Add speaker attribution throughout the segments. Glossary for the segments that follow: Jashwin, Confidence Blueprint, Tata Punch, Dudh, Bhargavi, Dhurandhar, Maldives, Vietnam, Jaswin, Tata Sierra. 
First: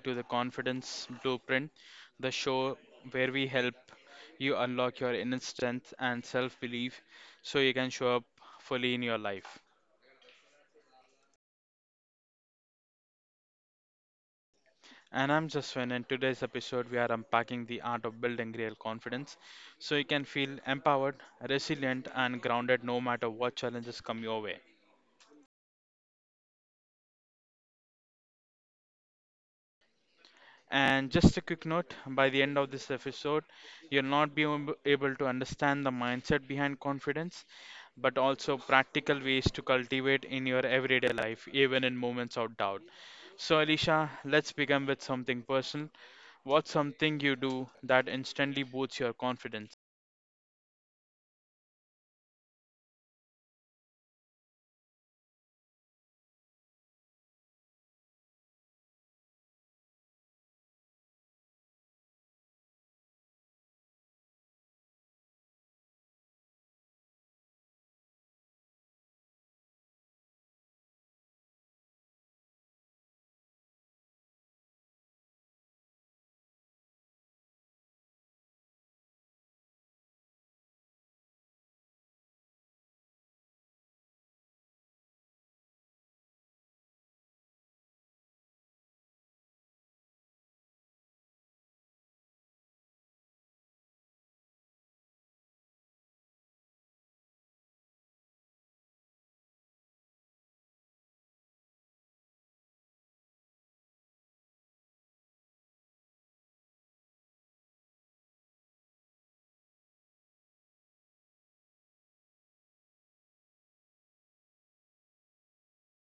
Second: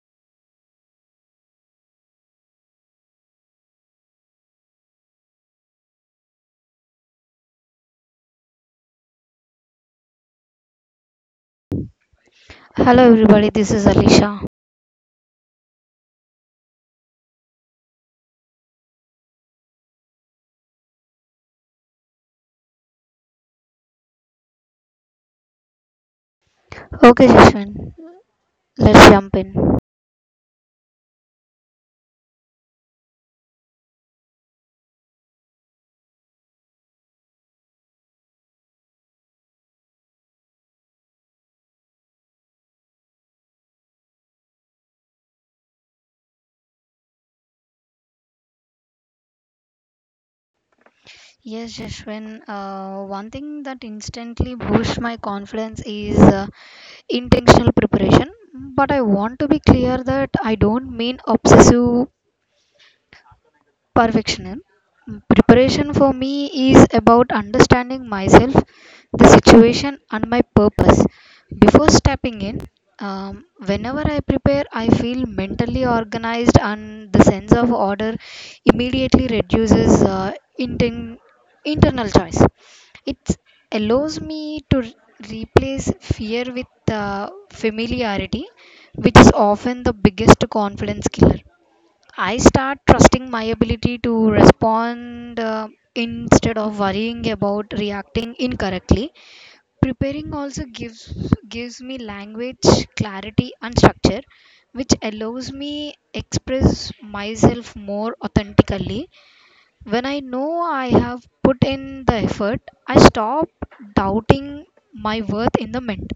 Speaker 1: to the Confidence Blueprint, the show where we help you unlock your inner strength and self belief so you can show up fully in your life.
Speaker 2: Hello everybody, this is Alisha.
Speaker 1: And I'm Jaswin, and today's episode we are unpacking the art of building real confidence so you can feel empowered, resilient, and grounded no matter what challenges come your way.
Speaker 2: Okay, Jashwin, let's jump in.
Speaker 1: And just a quick note by the end of this episode, you'll not be able to understand the mindset behind confidence, but also practical ways to cultivate in your everyday life, even in moments of doubt. So, Alicia, let's begin with something personal. What's something you do that instantly boosts your confidence?
Speaker 2: Yes, Jashwin, one thing that instantly boosts my confidence is intentional preparation. But I want to be clear that I don't mean obsessive perfectionism. Preparation for me is about understanding myself, the situation, and my purpose. Before stepping in, whenever I prepare, I feel mentally organized, and the sense of order immediately reduces inten- internal choice. It allows me to replace fear with familiarity, which is often the biggest confidence killer. I start trusting my ability to respond instead of worrying about reacting incorrectly. Preparing also gives me language clarity and structure, which allows me express myself more authentically. When I know I have put in the effort, I stop doubting my worth in the moment.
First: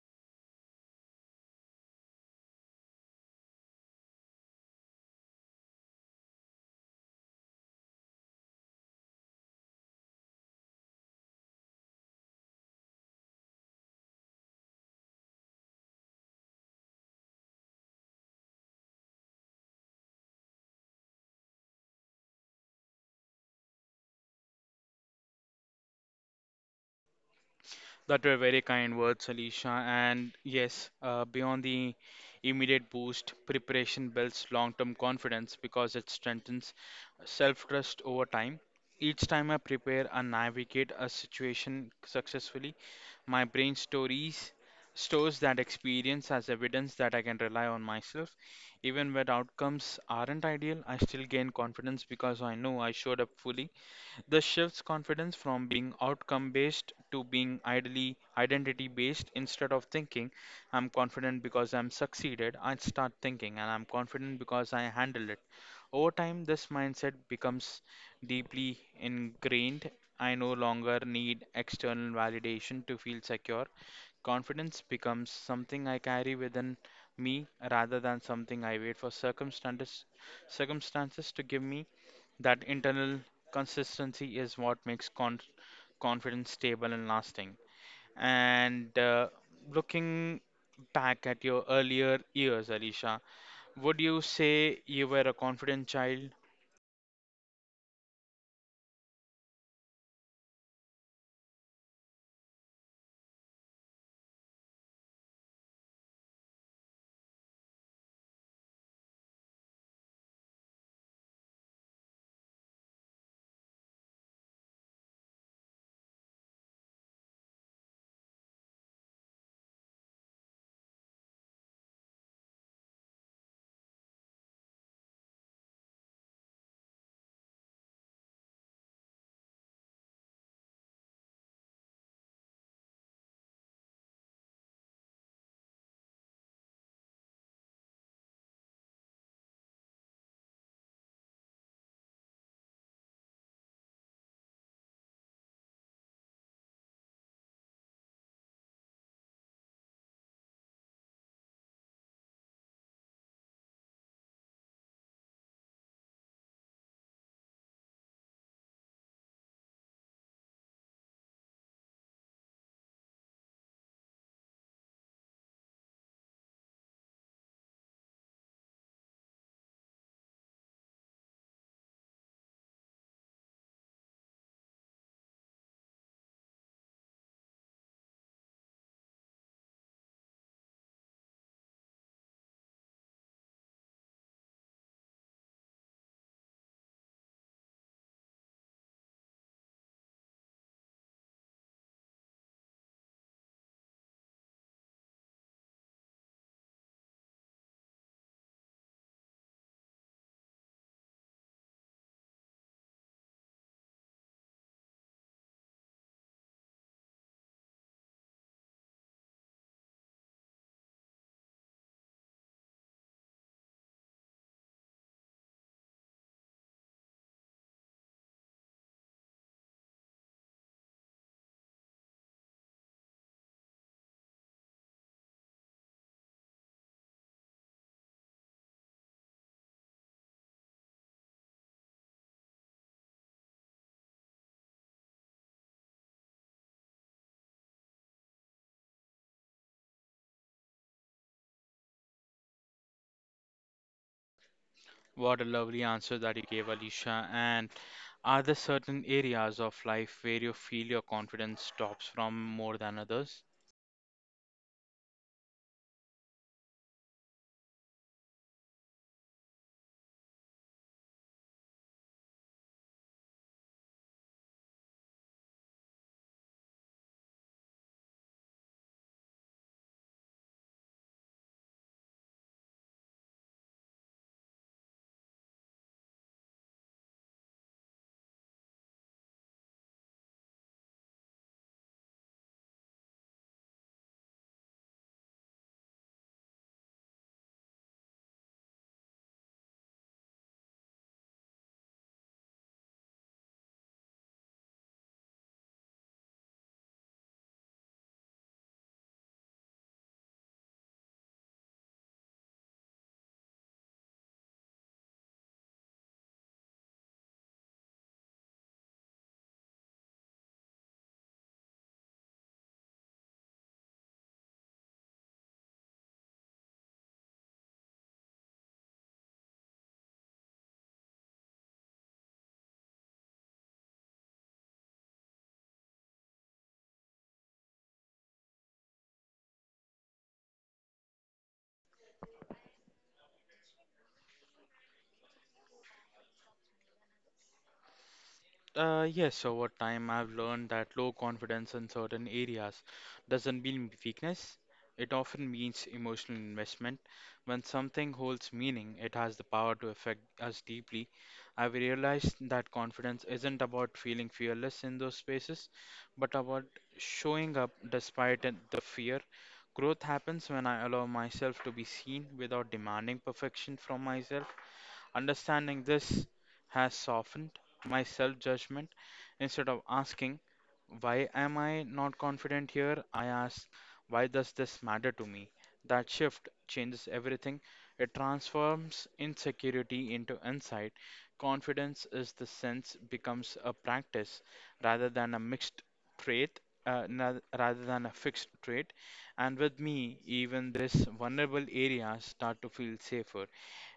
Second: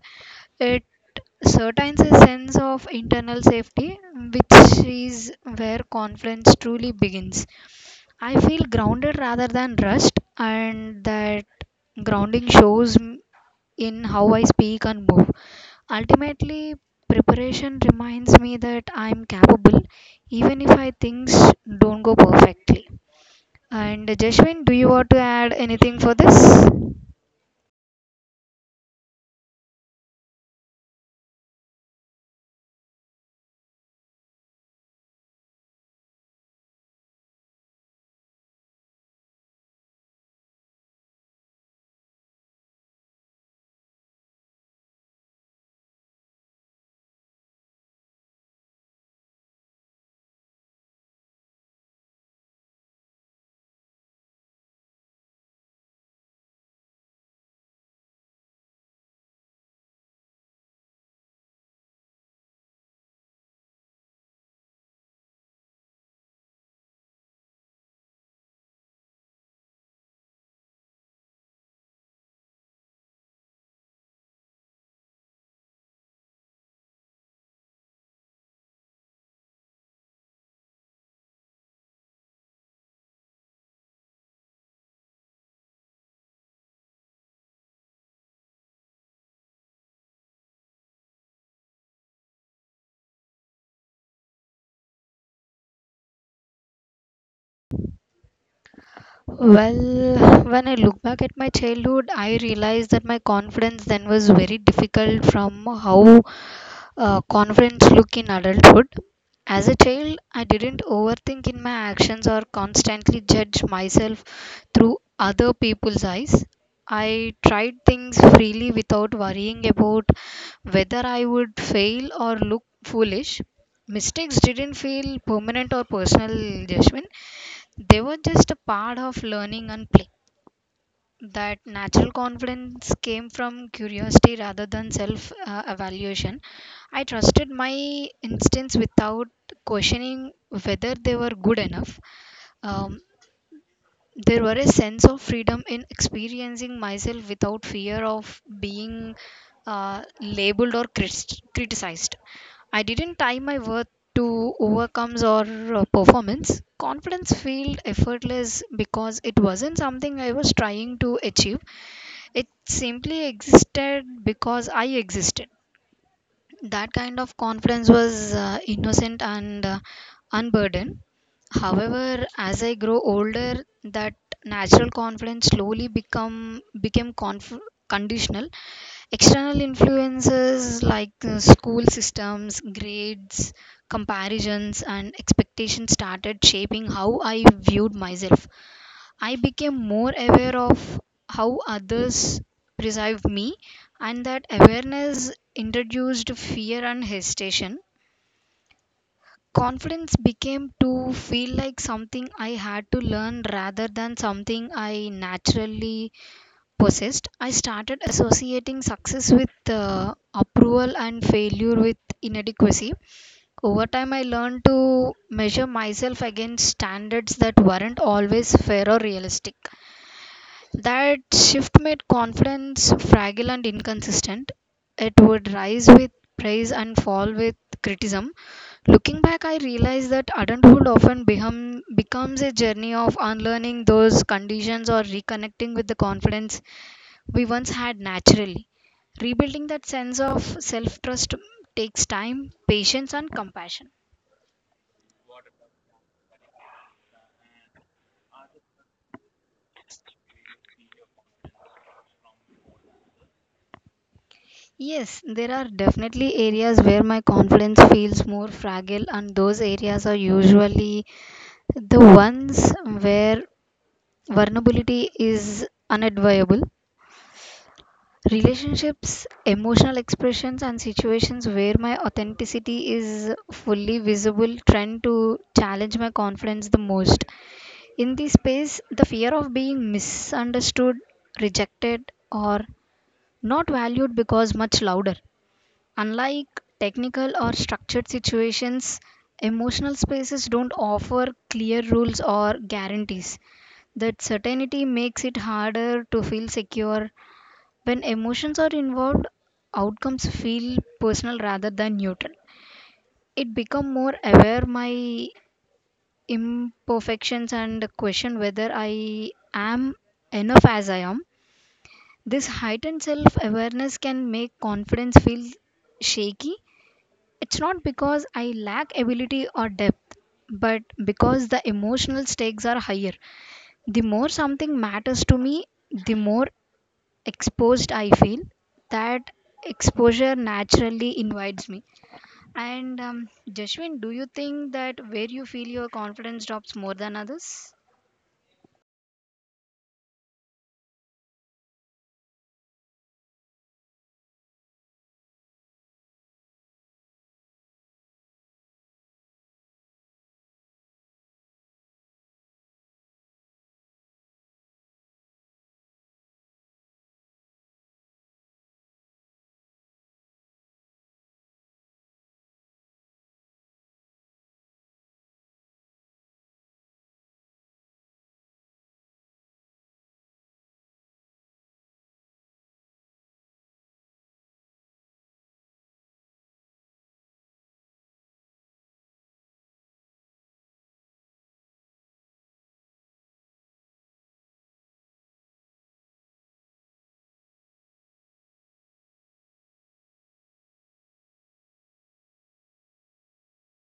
Speaker 2: It certains a sense of internal safety, which is where confidence truly begins. I feel grounded rather than rushed, and that grounding shows in how I speak and move. Ultimately, preparation reminds me that I'm capable, even if I things don't go perfectly. And Jeshwin, do you want to add anything for this?
Speaker 1: That were very kind words, Alicia. And yes, beyond the immediate boost, preparation builds long term confidence because it strengthens self trust over time. Each time I prepare and navigate a situation successfully, my brain stories stores that experience as evidence that I can rely on myself. Even when outcomes aren't ideal, I still gain confidence because I know I showed up fully. This shifts confidence from being outcome based to being ideally identity based. Instead of thinking, I'm confident because I'm succeeded, I start thinking, and I'm confident because I handled it. Over time, this mindset becomes deeply ingrained. I no longer need external validation to feel secure. Confidence becomes something I carry within me rather than something I wait for circumstances to give me. That internal consistency is what makes confidence stable and lasting. And looking back at your earlier years, Alicia, would you say you were a confident child?
Speaker 2: Well, when I look back at my childhood, I realized that my confidence then was very difficult from how confidence look in adulthood. As a child, I didn't overthink in my actions or constantly judge myself through other people's eyes. I tried things freely without worrying about whether I would fail or look foolish. Mistakes didn't feel permanent or personal, Jashwin. They were just a part of learning and play, that natural confidence came from curiosity rather than self evaluation. I trusted my instincts without questioning whether they were good enough. Um, there were a sense of freedom in experiencing myself without fear of being labeled or criticized. I didn't tie my worth to overcomes or performance. Confidence felt effortless because it wasn't something I was trying to achieve, it simply existed because I existed. That kind of confidence was innocent and unburdened. However, as I grow older, that natural confidence slowly become became conditional. External influences like school systems, grades, comparisons, and expectations started shaping how I viewed myself. I became more aware of how others perceive me, and that awareness introduced fear and hesitation. Confidence became to feel like something I had to learn rather than something I naturally possessed. I started associating success with approval and failure with inadequacy. Over time, I learned to measure myself against standards that weren't always fair or realistic. That shift made confidence fragile and inconsistent. It would rise with praise and fall with criticism. Looking back, I realized that adulthood often becomes a journey of unlearning those conditions or reconnecting with the confidence we once had naturally. Rebuilding that sense of self trust takes time, patience, and compassion.
Speaker 1: What a lovely answer that you gave, Alicia. And are there certain areas of life where you feel your confidence stops from more than others?
Speaker 2: Yes, there are definitely areas where my confidence feels more fragile, and those areas are usually the ones where vulnerability is unavoidable. Relationships, emotional expressions, and situations where my authenticity is fully visible tend to challenge my confidence the most. In this space, the fear of being misunderstood, rejected, or not valued because much louder. Unlike technical or structured situations, emotional spaces don't offer clear rules or guarantees. That certainty makes it harder to feel secure. When emotions are involved, outcomes feel personal rather than neutral. It become more aware my imperfections and question whether I am enough as I am. This heightened self-awareness can make confidence feel shaky. It's not because I lack ability or depth, but because the emotional stakes are higher. The more something matters to me, the more exposed I feel. That exposure naturally invites me, and Jashwin, do you think that where you feel your confidence drops more than others?
Speaker 1: Yes, so over time, I've learned that low confidence in certain areas doesn't mean weakness. It often means emotional investment. When something holds meaning, it has the power to affect us deeply. I've realized that confidence isn't about feeling fearless in those spaces, but about showing up despite the fear. Growth happens when I allow myself to be seen without demanding perfection from myself. Understanding this has softened my self judgment. Instead of asking, why am I not confident here? I ask, why does this matter to me? That shift changes everything. It transforms insecurity into insight. Confidence is the sense becomes a practice rather than a mixed trait, rather than a fixed trait. And with me, even this vulnerable areas start to feel safer.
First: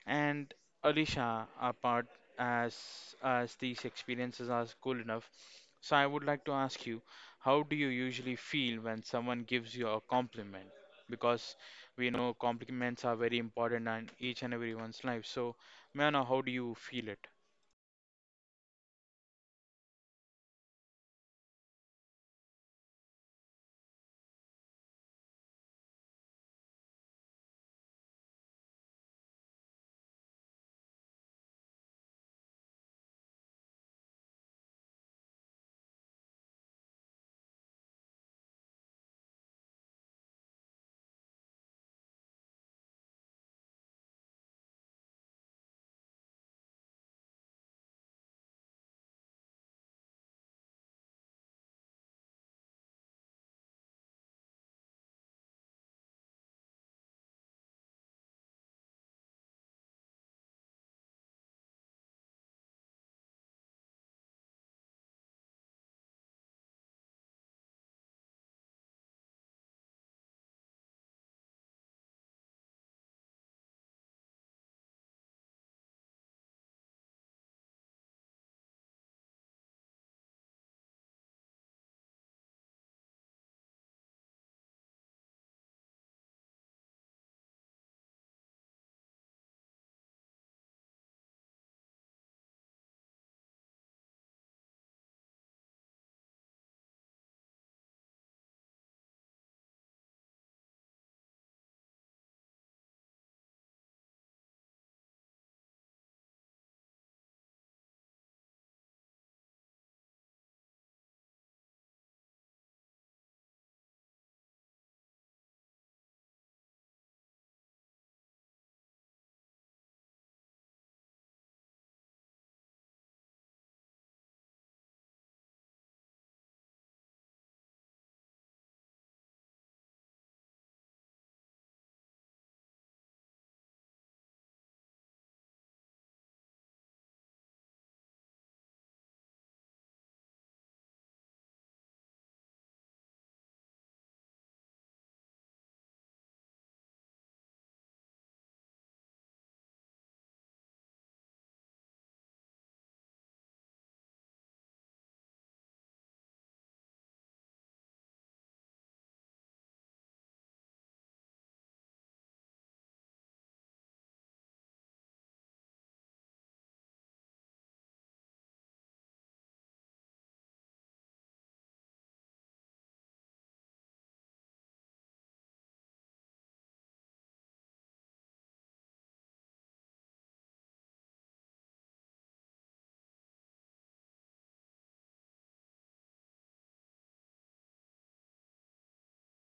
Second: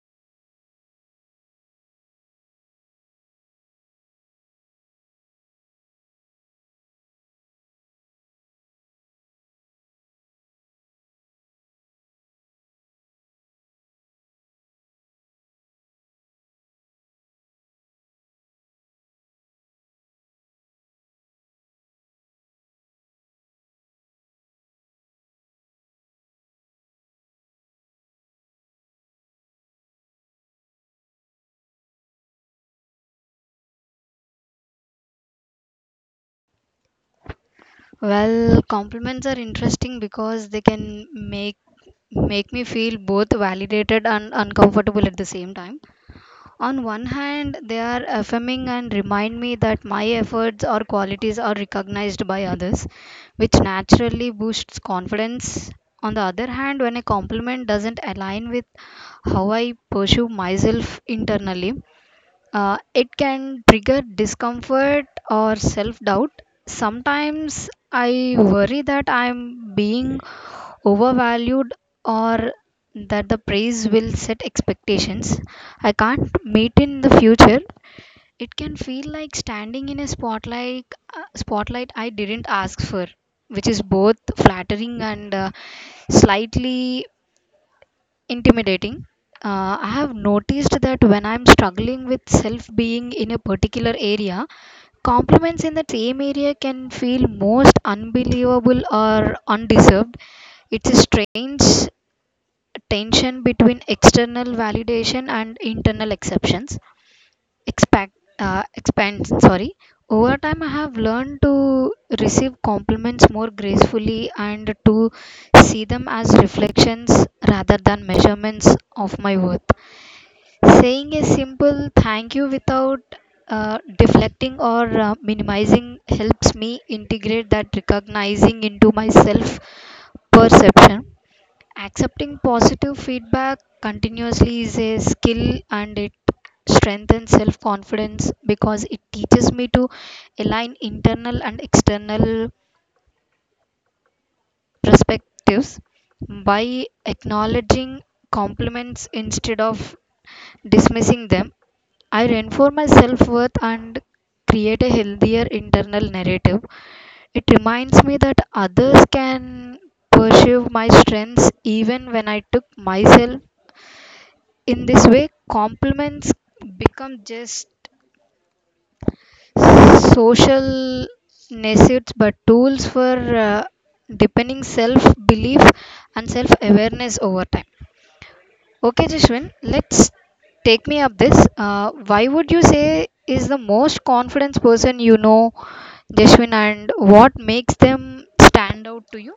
Speaker 1: And Alisha, apart as as these experiences are cool enough, so I would like to ask you, how do you usually feel when someone gives you a compliment? Because we know compliments are very important in each and everyone's life. So, may I know how do you feel it?
Speaker 2: Well, compliments are interesting because they can make make me feel both validated and uncomfortable at the same time. On one hand, they are affirming and remind me that my efforts or qualities are recognized by others, which naturally boosts confidence. On the other hand, when a compliment doesn't align with how I pursue myself internally, it can trigger discomfort or self doubt. Sometimes I worry that I'm being overvalued or that the praise will set expectations I can't meet in the future. It can feel like standing in a spotlight, spotlight I didn't ask for, which is both flattering and slightly intimidating. I have noticed that when I'm struggling with self being in a particular area, compliments in that same area can feel most unbelievable or undeserved. It's a strange tension between external validation and internal exceptions, expect expand, sorry. Over time, I have learned to receive compliments more gracefully and to see them as reflections rather than measurements of my worth. Saying a simple thank you without deflecting or minimizing helps me integrate that recognizing into my self perception. Accepting positive feedback continuously is a skill, and it strengthens self confidence because it teaches me to align internal and external perspectives. By acknowledging compliments instead of dismissing them, I reinforce my self worth and create a healthier internal narrative. It reminds me that others can perceive my strengths even when I took myself. In this way, compliments become just social necessities but tools for uh, deepening self belief and self awareness over time. Okay, Jashwin, let's take me up this. Why would you say is the most confident person you know, Jashwin, and what makes them stand out to you?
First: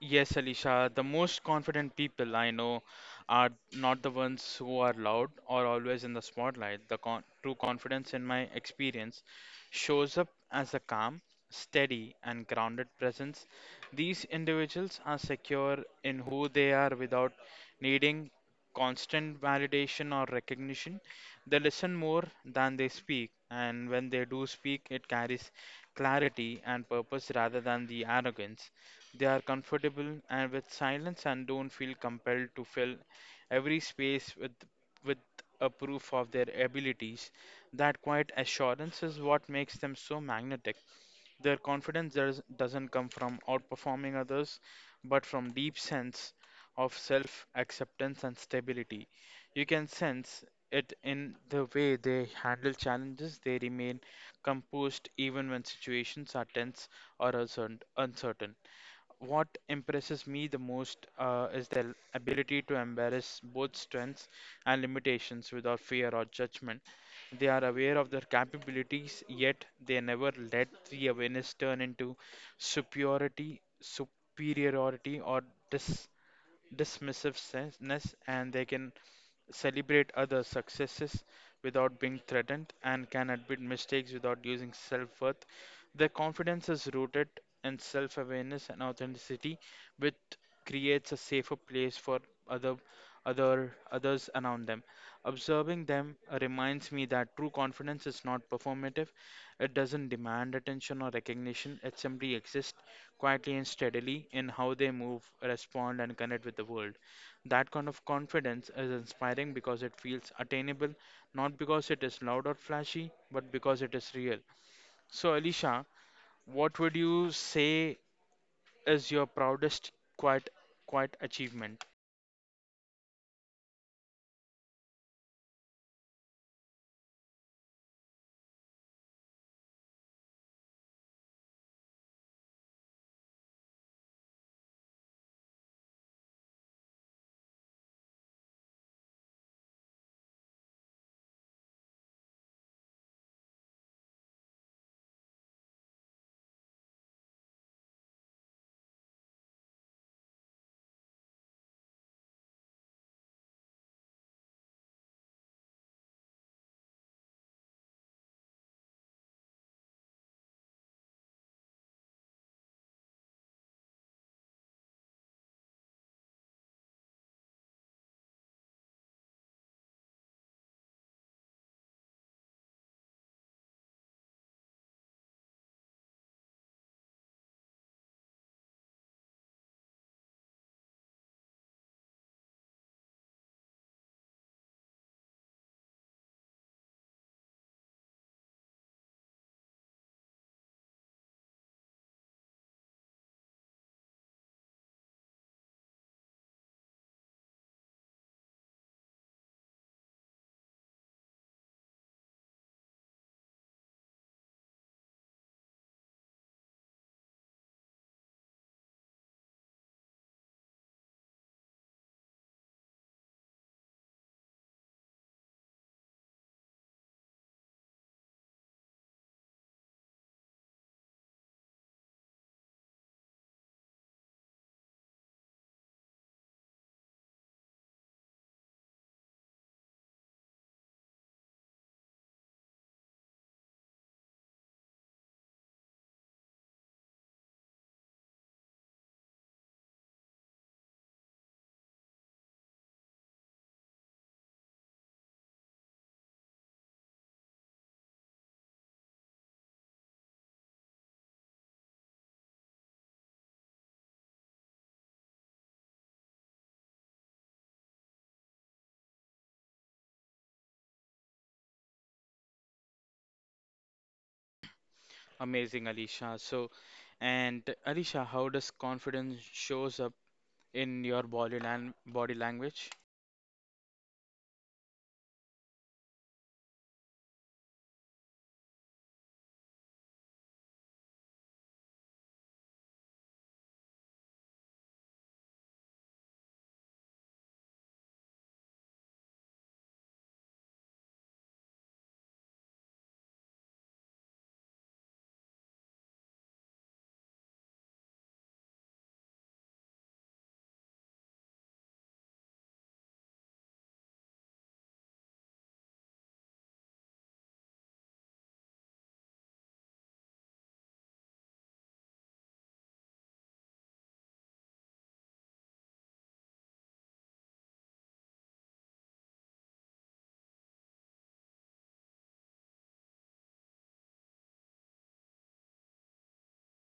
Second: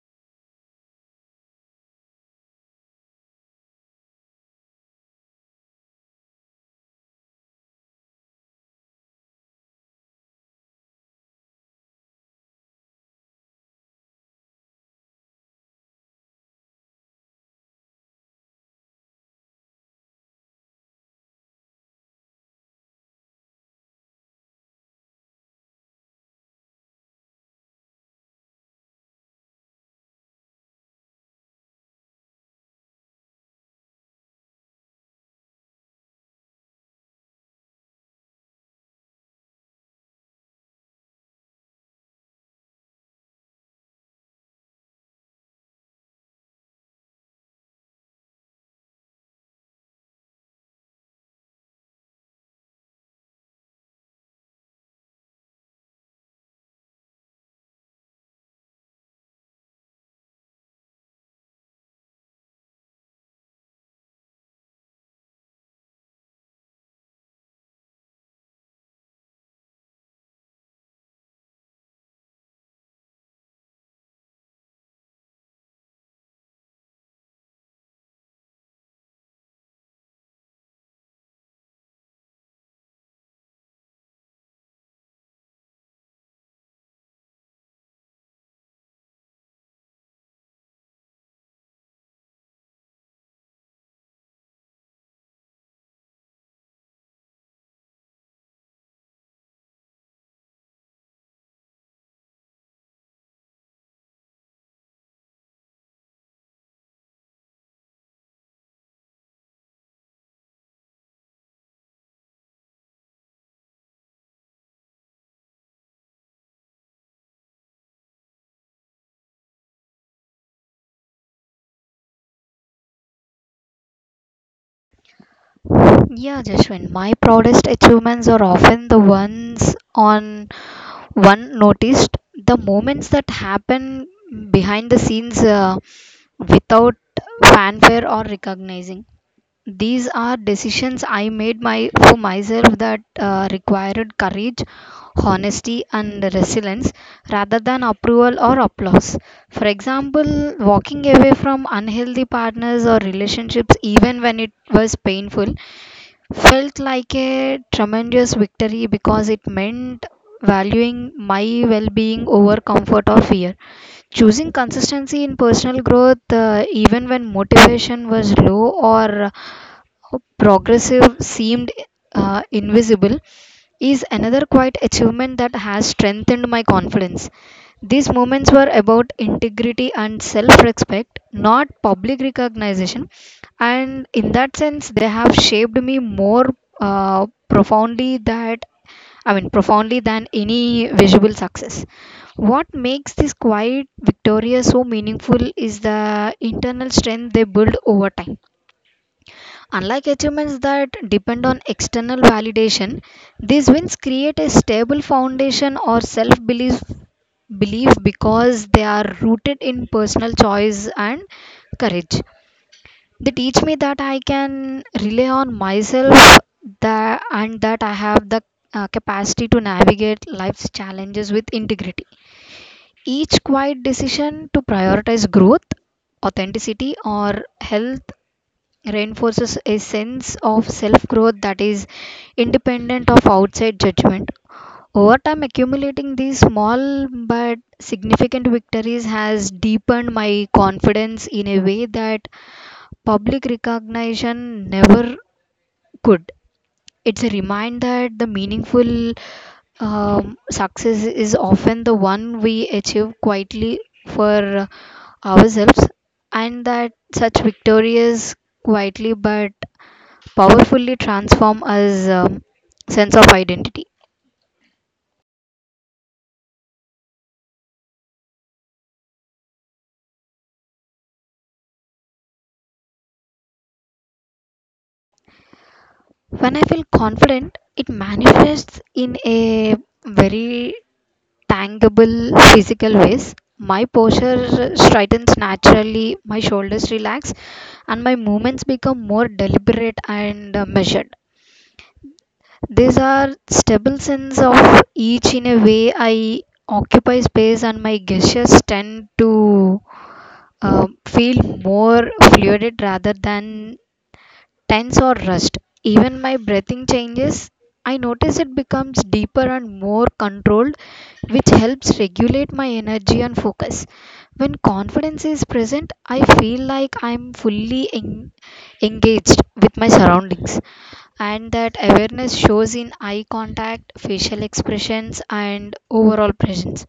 Speaker 1: Yes, Alisha, the most confident people I know are not the ones who are loud or always in the spotlight. The true confidence, in my experience, shows up as a calm, steady, and grounded presence. These individuals are secure in who they are without needing constant validation or recognition. They listen more than they speak, and when they do speak, it carries clarity and purpose rather than the arrogance. They are comfortable and with silence and don't feel compelled to fill every space with with a proof of their abilities. That quiet assurance is what makes them so magnetic. Their doesn't come from outperforming others, but from deep sense of self-acceptance and stability. You can sense it in the way they handle challenges. They remain composed even when situations are tense or uncertain. What impresses me the most is their ability to embrace both strengths and limitations without fear or judgment. They are aware of their capabilities, yet they never let the awareness turn into superiority, or dis dismissiveness, and they can celebrate others' successes without being threatened, and can admit mistakes without losing self worth. Their confidence is rooted in self awareness and authenticity, which creates a safer place for other others around them. Observing them reminds me that true confidence is not performative. It doesn't demand attention or recognition. It simply exists quietly and steadily in how they move, respond, and connect with the world. That kind of confidence is inspiring because it feels attainable, not because it is loud or flashy, but because it is real. So, Alicia, what would you say is your proudest quiet, quiet achievement?
Speaker 2: Yeah, Jashwin, my proudest achievements are often the ones on one noticed, the moments that happen behind the scenes without fanfare or recognizing. These are decisions I made my for myself that required courage, honesty, and resilience rather than approval or applause. For example, walking away from unhealthy partners or relationships, even when it was painful, felt like a tremendous victory because it meant valuing my well being over comfort or fear. Choosing consistency in personal growth, even when motivation was low or progressive, seemed invisible, is another quiet achievement that has strengthened my confidence. These moments were about integrity and self respect, not public recognition. And in that sense, they have shaped me more profoundly that, I mean profoundly, than any visible success. What makes this quiet victoria so meaningful is the internal strength they build over time. Unlike achievements that depend on external validation, these wins create a stable foundation or self belief because they are rooted in personal choice and courage. They teach me that I can rely on myself, that, and that I have the capacity to navigate life's challenges with integrity. Each quiet decision to prioritize growth, authenticity, or health reinforces a sense of self growth that is independent of outside judgment. Over time, accumulating these small but significant victories has deepened my confidence in a way that public recognition never could. It's a reminder that the meaningful success is often the one we achieve quietly for ourselves, and that such victories quietly but powerfully transform us, sense of identity.
Speaker 1: Amazing, Alicia. So, and Alicia, how does confidence shows up in your body language?
Speaker 2: When I feel confident, it manifests in a very tangible physical ways. My posture straightens naturally, my shoulders relax, and my movements become more deliberate and measured. These are stable sense of each in a way I occupy space, and my gestures tend to uh, feel more fluid rather than tense or rushed. Even my breathing changes. I notice it becomes deeper and more controlled, which helps regulate my energy and focus. When confidence is present, I feel like I'm fully engaged with my surroundings, and that awareness shows in eye contact, facial expressions, and overall presence.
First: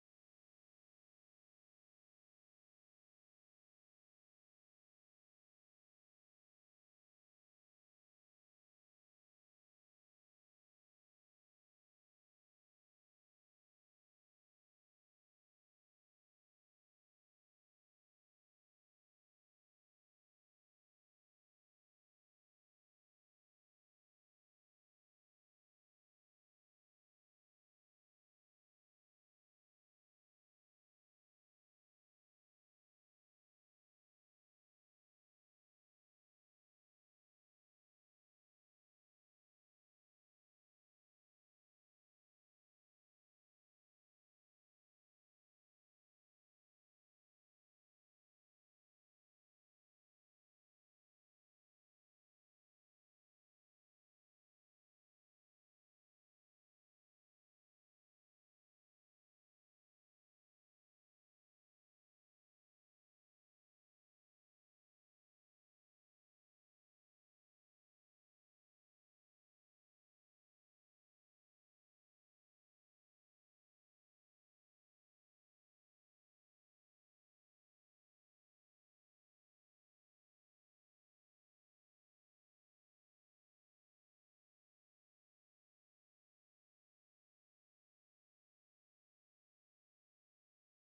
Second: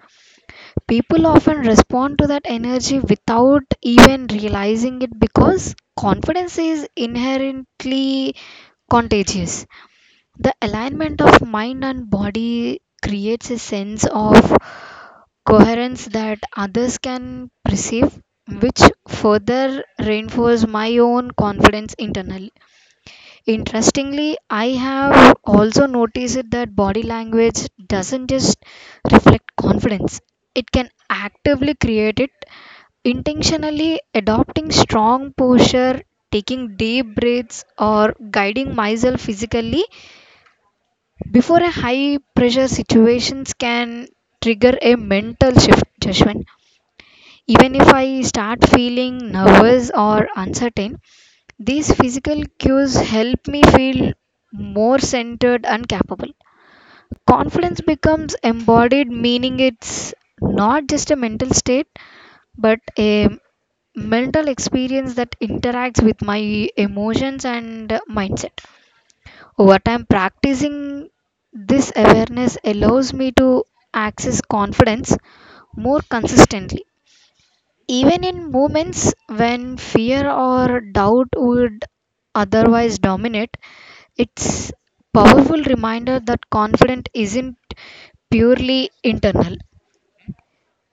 Speaker 2: People often respond to that energy without even realizing it because confidence is inherently contagious. The alignment of mind and body creates a sense of coherence that others can perceive, which further reinforces my own confidence internally. Interestingly, I have also noticed that body language doesn't just reflect confidence, it can actively create it. Intentionally adopting strong posture, taking deep breaths, or guiding myself physically before a high pressure situations can trigger a mental shift judgment, even if I start feeling nervous or uncertain. These physical cues help me feel more centered and capable. Confidence becomes embodied, meaning it's not just a mental state but a mental experience that interacts with my emotions and mindset. Over time, practicing this awareness allows me to access confidence more consistently. Even in moments when fear or doubt would otherwise dominate, it's powerful reminder that confidence isn't purely internal.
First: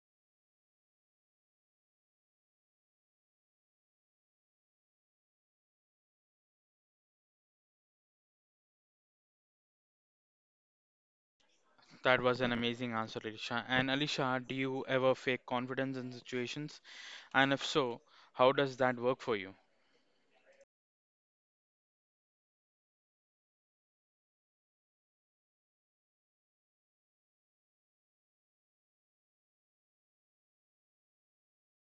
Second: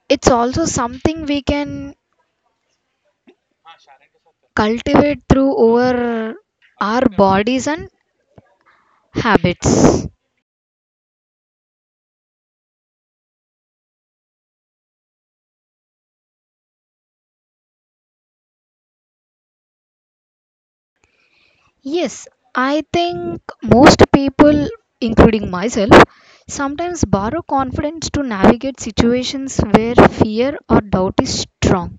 Speaker 2: It's also something we can cultivate through our bodies and habits.
Speaker 1: That was an amazing answer, Alicia. And Alicia, do you ever fake confidence in situations? And if so, how does that work for you?
Speaker 2: Yes, I think most people, including myself, sometimes borrow confidence to navigate situations where fear or doubt is strong.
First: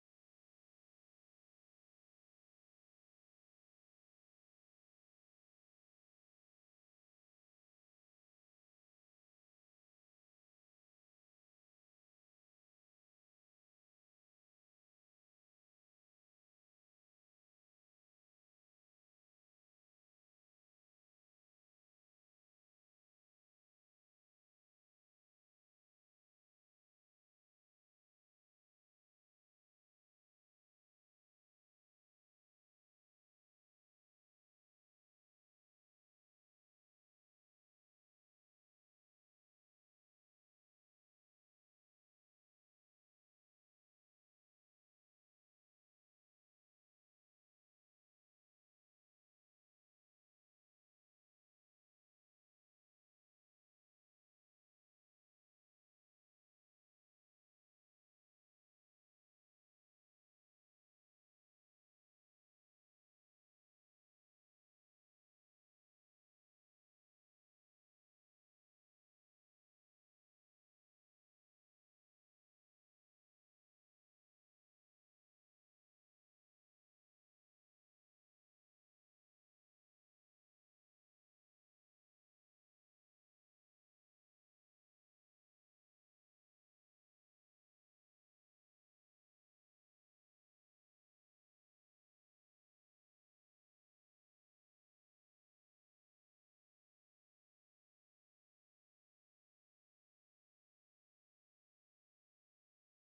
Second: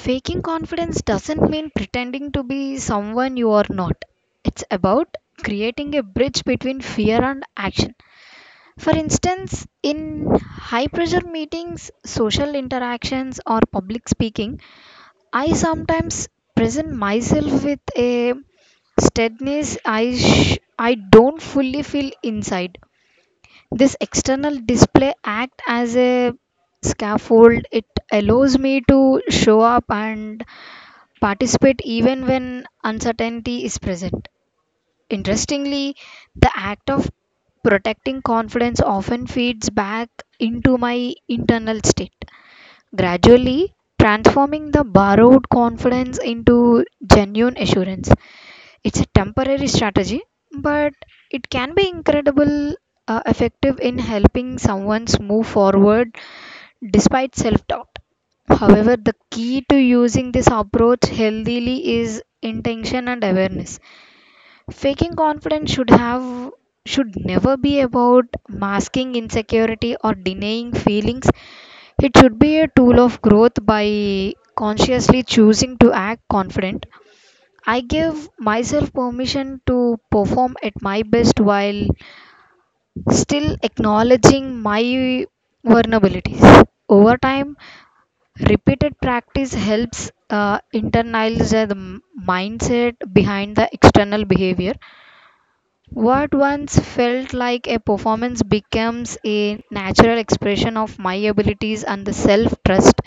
Speaker 2: Faking confidence doesn't mean pretending to be someone you are not. It's about creating a bridge between fear and action. For instance, in high pressure meetings, social interactions, or public speaking, I sometimes present myself with a steadiness I don't fully feel inside. This external display act as a scaffold. It allows me to show up and participate even when uncertainty is present. Interestingly, the act of protecting confidence often feeds back into my internal state, gradually transforming the borrowed confidence into genuine assurance. It's a temporary strategy, but it can be incredible effective in helping someone move forward despite self doubt. However, the key to using this approach healthily is intention and awareness. Faking confidence should never be about masking insecurity or denying feelings. It should be a tool of growth by consciously choosing to act confident. I give myself permission to perform at my best while still acknowledging my vulnerabilities. Over time, repeated practice helps internalize the mindset behind the external behavior. What once felt like a performance becomes a natural expression of my abilities and the self trust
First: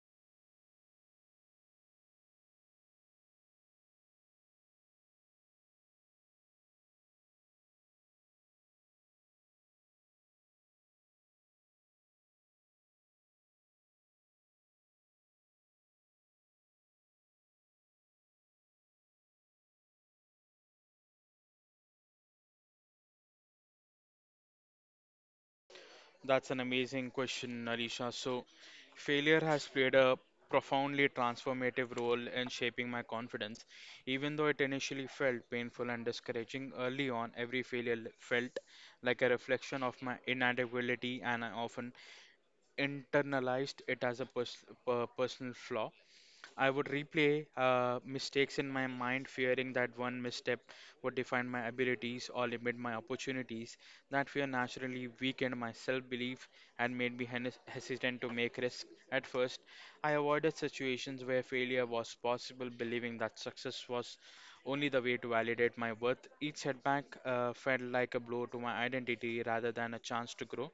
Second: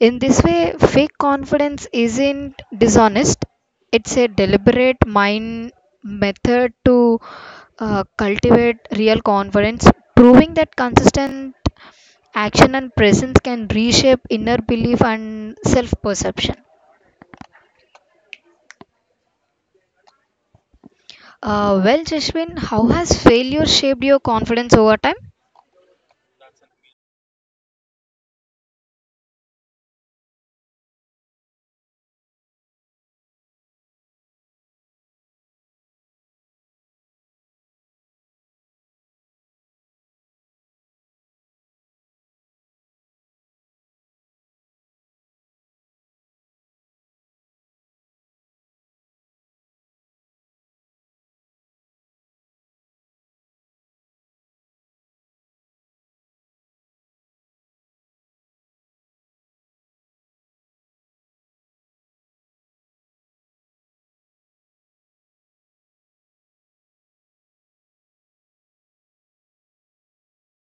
Speaker 2: in this way, fake confidence isn't dishonest, it's a deliberate mind method to cultivate real confidence, proving that consistent action and presence can reshape inner belief and self perception. Well, Jashwin, how has failure shaped your confidence over time?
Speaker 1: That's an amazing question, Alisha. So, failure has played a profoundly transformative role in shaping my confidence. Even though it initially felt painful and discouraging early on, every felt like a reflection of my inadequacy, and I often internalized it as a personal flaw. I would replay mistakes in my mind, fearing that one misstep would define my abilities or limit my opportunities. That fear naturally weakened my self belief and made me hesitant to make risks. At first, I avoided situations where failure was possible, believing that success was only the way to validate my worth. Each setback felt like a blow to my identity rather than a chance to grow,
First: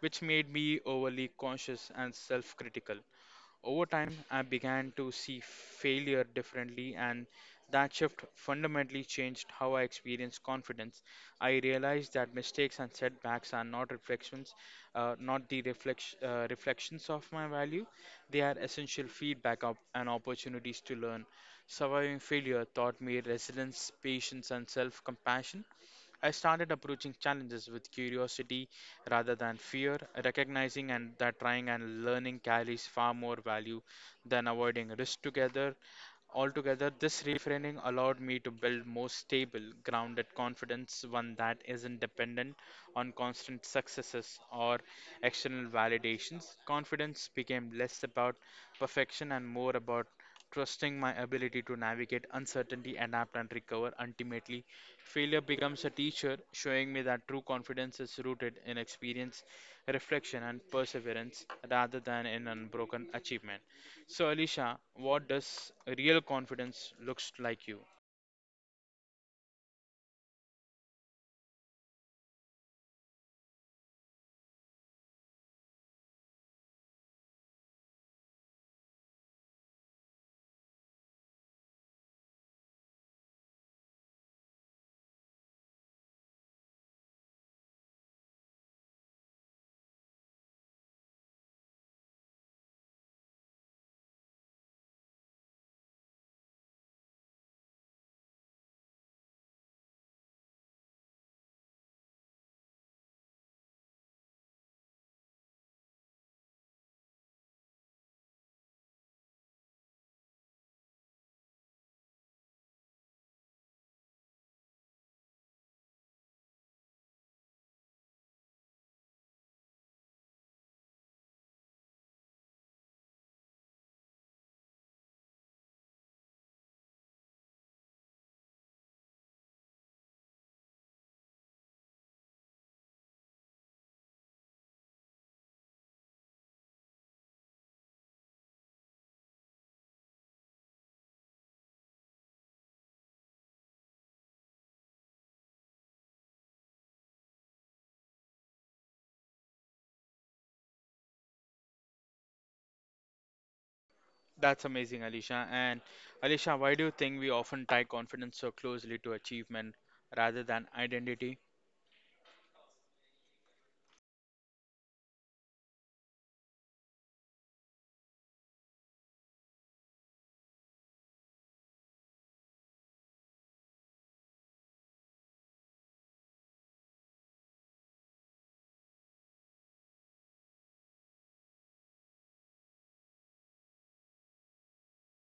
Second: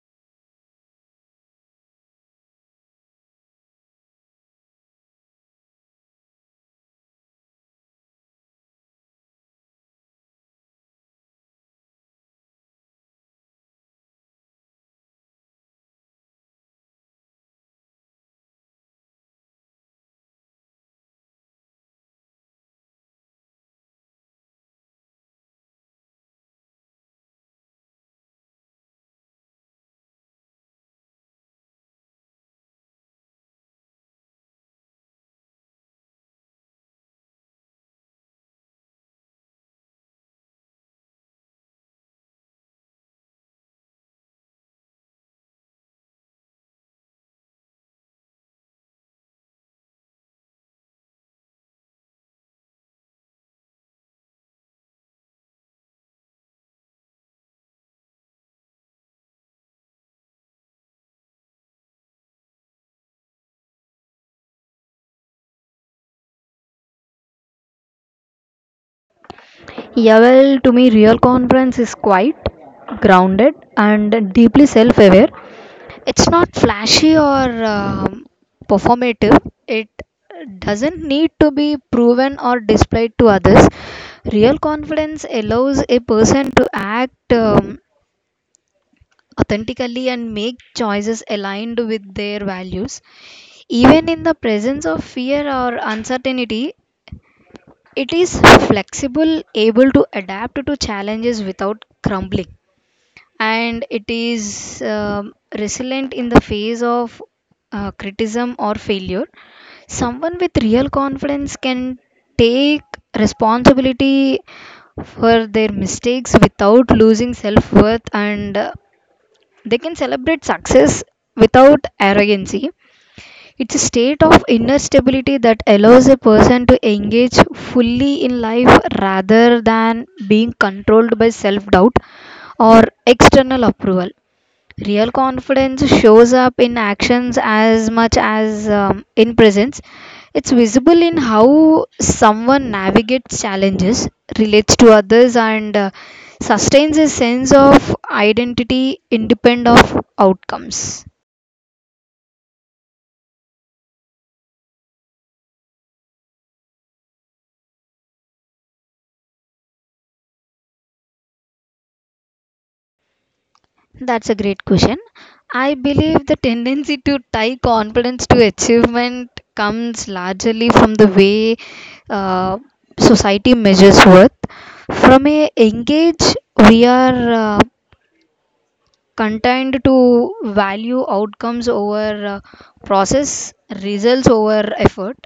Speaker 1: which made me overly cautious and self critical. Over time, I began to see failure differently, and that shift fundamentally changed how I experienced confidence. I realized that mistakes and setbacks are not reflections, not the reflex, reflections of my value. They are essential feedback op- and opportunities to learn. Surviving failure taught me resilience, patience, and self compassion. I started approaching challenges with curiosity rather than fear, recognizing and that trying and learning carries far more value than avoiding risk together. Altogether, this reframing allowed me to build more stable, grounded confidence, one that isn't dependent on constant successes or external validations. Confidence became less about perfection and more about trusting my ability to navigate uncertainty, adapt, and recover. Ultimately, failure becomes a teacher, showing me that true confidence is rooted in experience, reflection, and perseverance rather than in unbroken achievement. So, Alicia, what does real confidence looks like you?
Speaker 2: Yeah, well, to me, real confidence is quite grounded, and deeply self aware. It's not flashy or performative. It doesn't need to be proven or displayed to others. Real confidence allows a person to act authentically and make choices aligned with their values. Even in the presence of fear or uncertainty, it is flexible, able to adapt to challenges without crumbling and it is resilient in the face of criticism or failure. Someone with real confidence can take responsibility for their mistakes without losing self worth and they can celebrate success without arrogancy. It's a state of inner stability that allows a person to engage fully in life rather than being controlled by self doubt or external approval. Real confidence shows up in actions as much as in presence. It's visible in how someone navigates challenges, relates to others, and sustains a sense of identity independent of outcomes.
Speaker 1: That's amazing, Alicia. And Alicia, why do you think we often tie confidence so closely to achievement rather than identity?
Speaker 2: That's a great question. I believe the tendency to tie confidence to achievement comes largely from the way uh, society measures worth. From a engage, we are content to value outcomes over process, results over effort.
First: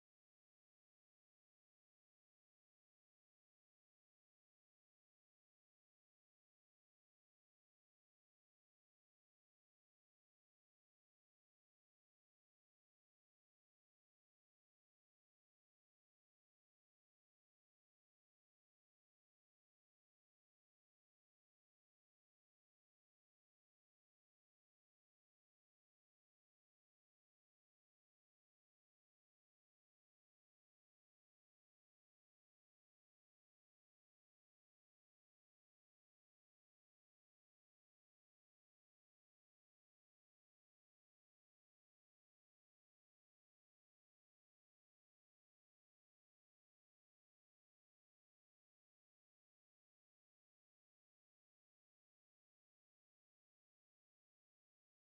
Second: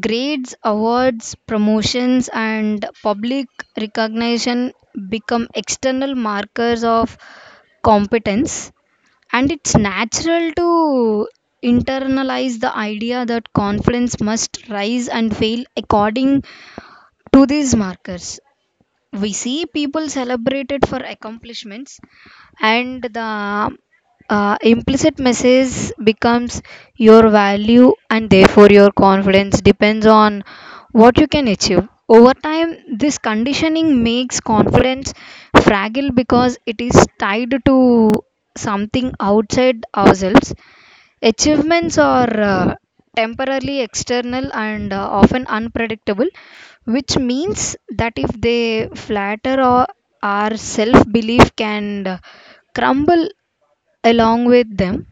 Speaker 2: Grades, awards, promotions, and public recognition become external markers of competence and it's natural to internalize the idea that confidence must rise and fail according to these markers we see people celebrated for accomplishments and the implicit message becomes your value and therefore your confidence depends on what you can achieve over time this conditioning makes confidence fragile because it is tied to something outside ourselves. Achievements are temporarily external and often unpredictable, which means that if they flatter or our self belief can crumble along with them.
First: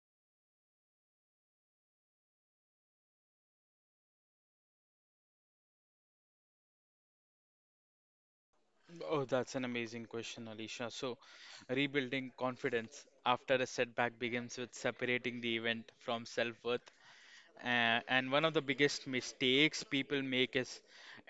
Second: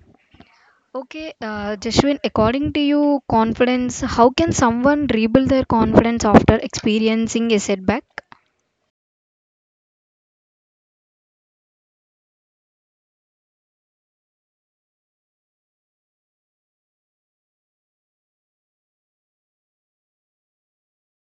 Speaker 2: Okay, Jashwin, according to you, confidence, how can someone rebuild their confidence after experiencing a setback?
Speaker 1: Oh, that's an amazing question, Alicia. So, rebuilding confidence after a setback begins with separating the event from self-worth. And one of the biggest mistakes people make is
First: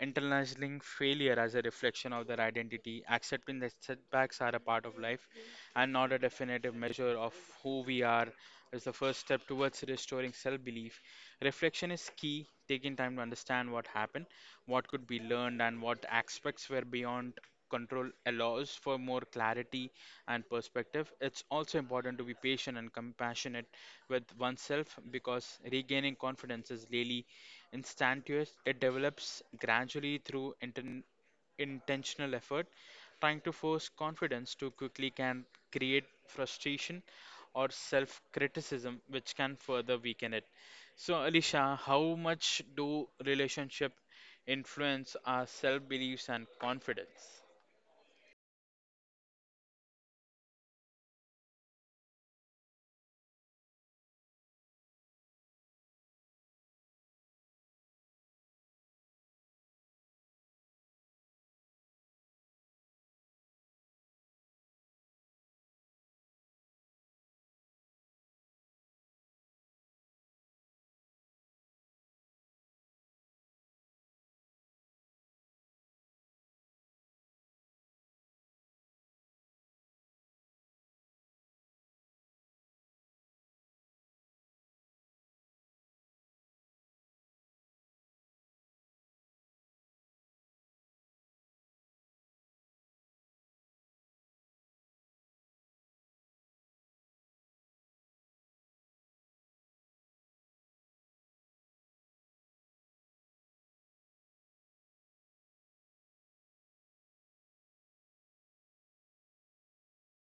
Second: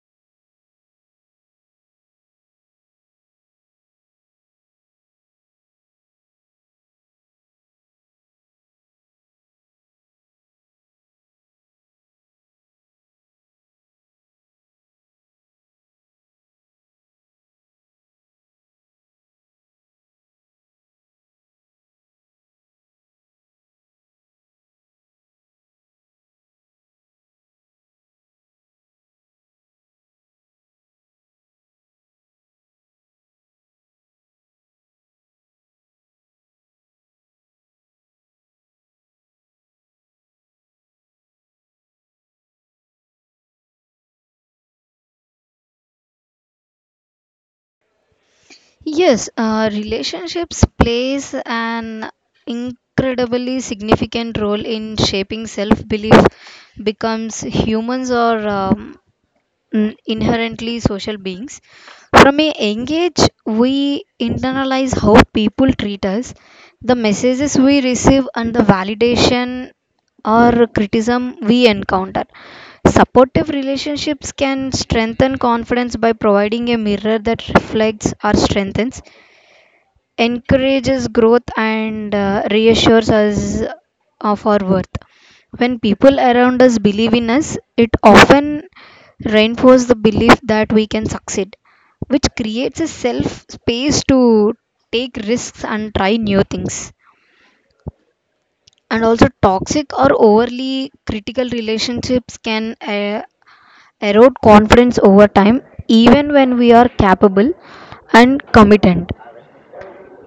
Speaker 1: internalizing failure as a reflection of their identity. Accepting that setbacks are a part of life and not a definitive measure of who we are is the first step towards restoring self-belief. Reflection is key, taking time to understand what happened, what could be learned, and what aspects were beyond control allows for more clarity and perspective. It's also important to be patient and compassionate with oneself because regaining confidence is really instantaneous. It develops gradually through intentional effort. Trying to force confidence too quickly can create frustration or self criticism, which can further weaken it. So, Alicia, how much do relationship influence our self beliefs and confidence?
Speaker 2: Yes, relationships plays an incredibly significant role in shaping self-belief becomes humans are inherently social beings. From a young age, we internalize how people treat us, the messages we receive, and the validation or criticism we encounter. Supportive relationships can strengthen confidence by providing a mirror that reflects or strengthens encourages growth and reassures us of our worth. When people around us believe in us, it often reinforces the belief that we can succeed, which creates a self space to take risks and try new things. And also, toxic or overly critical relationships can erode confidence over time, even when we are capable and competent.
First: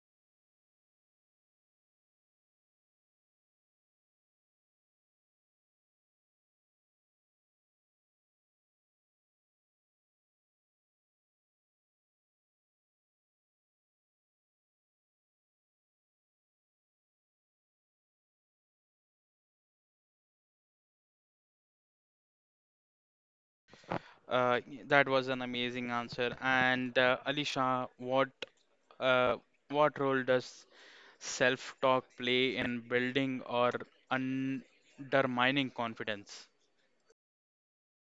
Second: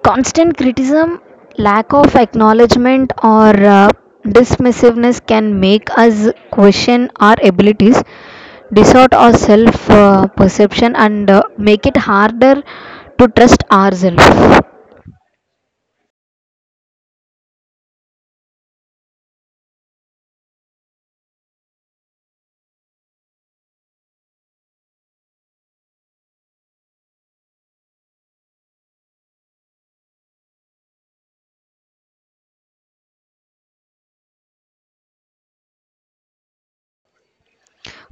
Speaker 2: Constant criticism, lack of acknowledgement, or dismissiveness can make us question our abilities, distort our self perception, and make it harder to trust ourselves.
Speaker 1: Uh, that was an amazing answer. And Alisha, uh, what role does self-talk play in building or undermining confidence?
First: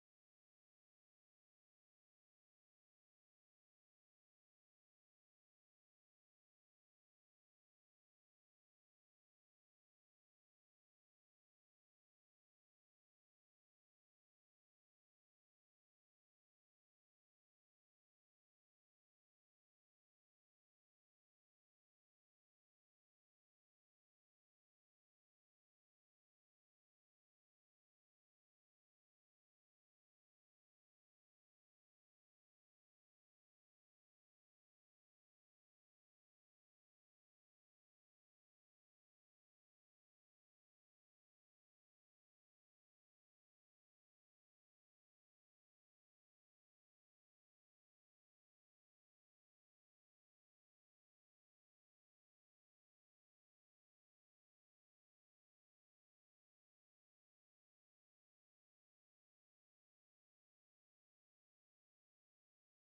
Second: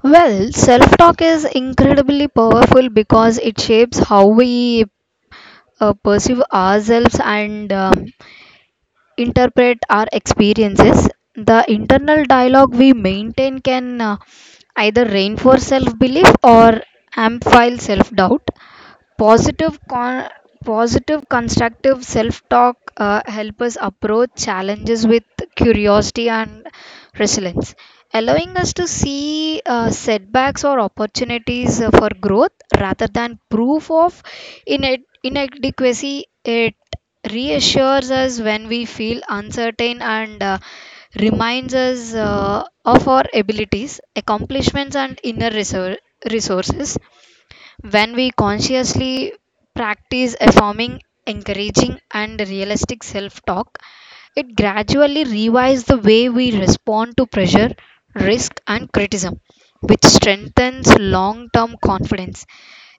Speaker 2: Well, self talk is incredibly powerful because it shapes how we perceive ourselves and interpret our experiences. The internal dialogue we maintain can either reinforce self belief or amplify self doubt. Positive, con- positive constructive self talk help us approach challenges with curiosity and resilience, allowing us to see setbacks or opportunities for growth rather than proof of inadequacy. It reassures us when we feel uncertain and reminds us of our abilities, accomplishments, and resources when we consciously practice affirming, encouraging, and realistic self talk, it gradually revives the way we respond to pressure, risk, and criticism, which strengthens long term confidence.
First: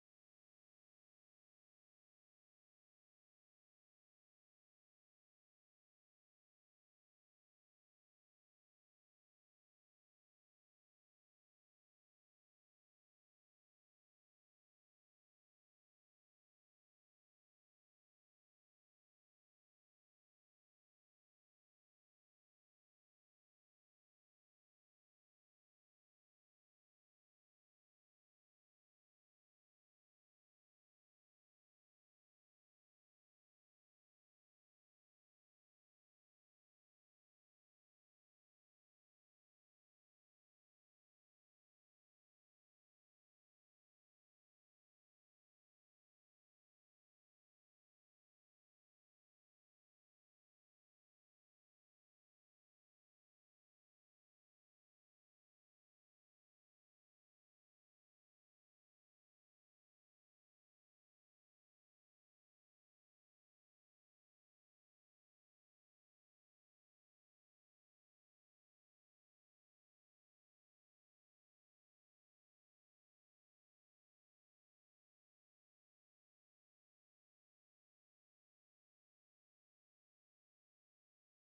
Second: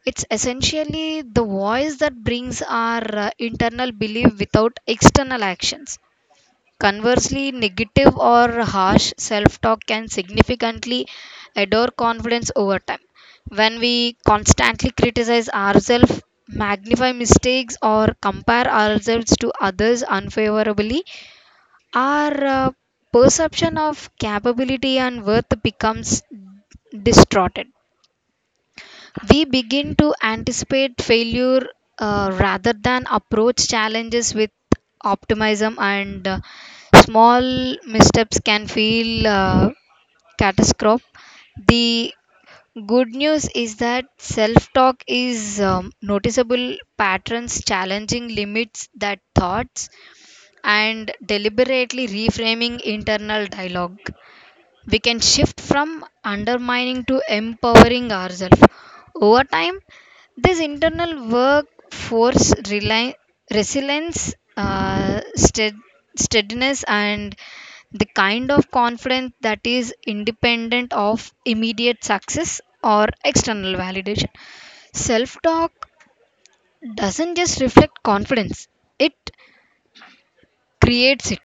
Speaker 2: It's essentially the voice that brings our internal belief without external actions. Conversely, negative or harsh self talk can significantly erode confidence over time. When we constantly criticize ourselves, magnify mistakes, or compare ourselves to others unfavorably, our perception of capability and worth becomes distorted. We begin to anticipate failure rather than approach challenges with optimism, and small missteps can feel catastrophic. The good news is that self talk is noticeable patterns challenging limits that thoughts and deliberately reframing internal dialogue we can shift from undermining to empowering ourselves. Over time, this internal workforce resilience, steadiness, and the kind of confidence that is independent of immediate success or external validation. Self talk doesn't just reflect confidence, it creates it.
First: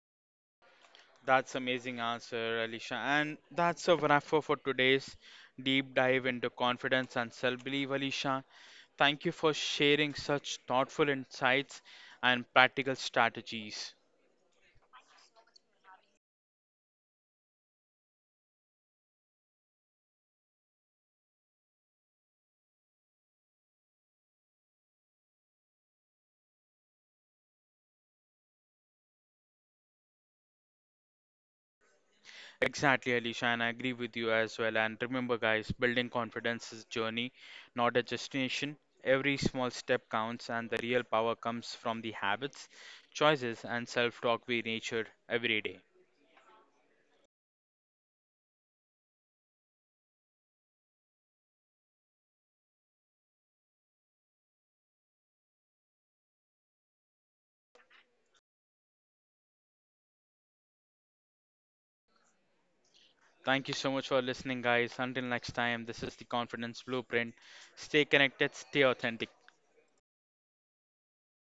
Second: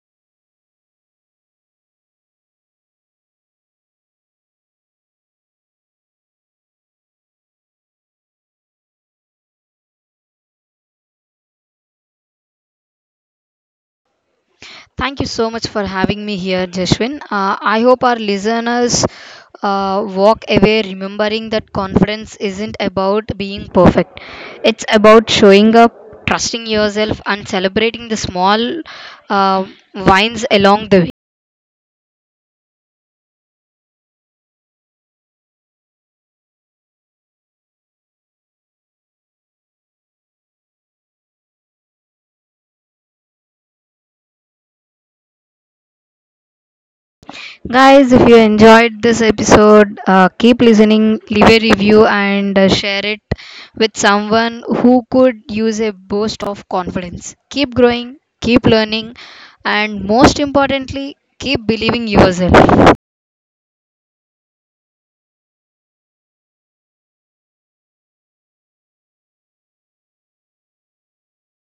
Speaker 1: That's amazing answer, Alicia. And that's a wrap for today's deep dive into confidence and self-belief, Alicia. Thank you for sharing such thoughtful insights and practical strategies.
Speaker 2: Thank you so much for having me here, Jashwin. I hope our listeners walk away remembering that confidence isn't about being perfect, it's about showing up, trusting yourself, and celebrating the small uh, wins along the way.
Speaker 1: Exactly, Alisha, and I agree with you as well. And remember, guys, building confidence is a journey, not a destination. Every small step counts, and the real power comes from the habits, choices, and self talk we nature every day.
Speaker 2: Guys, if you enjoyed this episode, keep listening, leave a review, and share it with someone who could use a boost of confidence. Keep growing, keep learning, and most importantly, keep believing yourself.
Speaker 1: Thank you so much for listening, guys. Until next time, this is the Confidence Blueprint. Stay connected, stay authentic.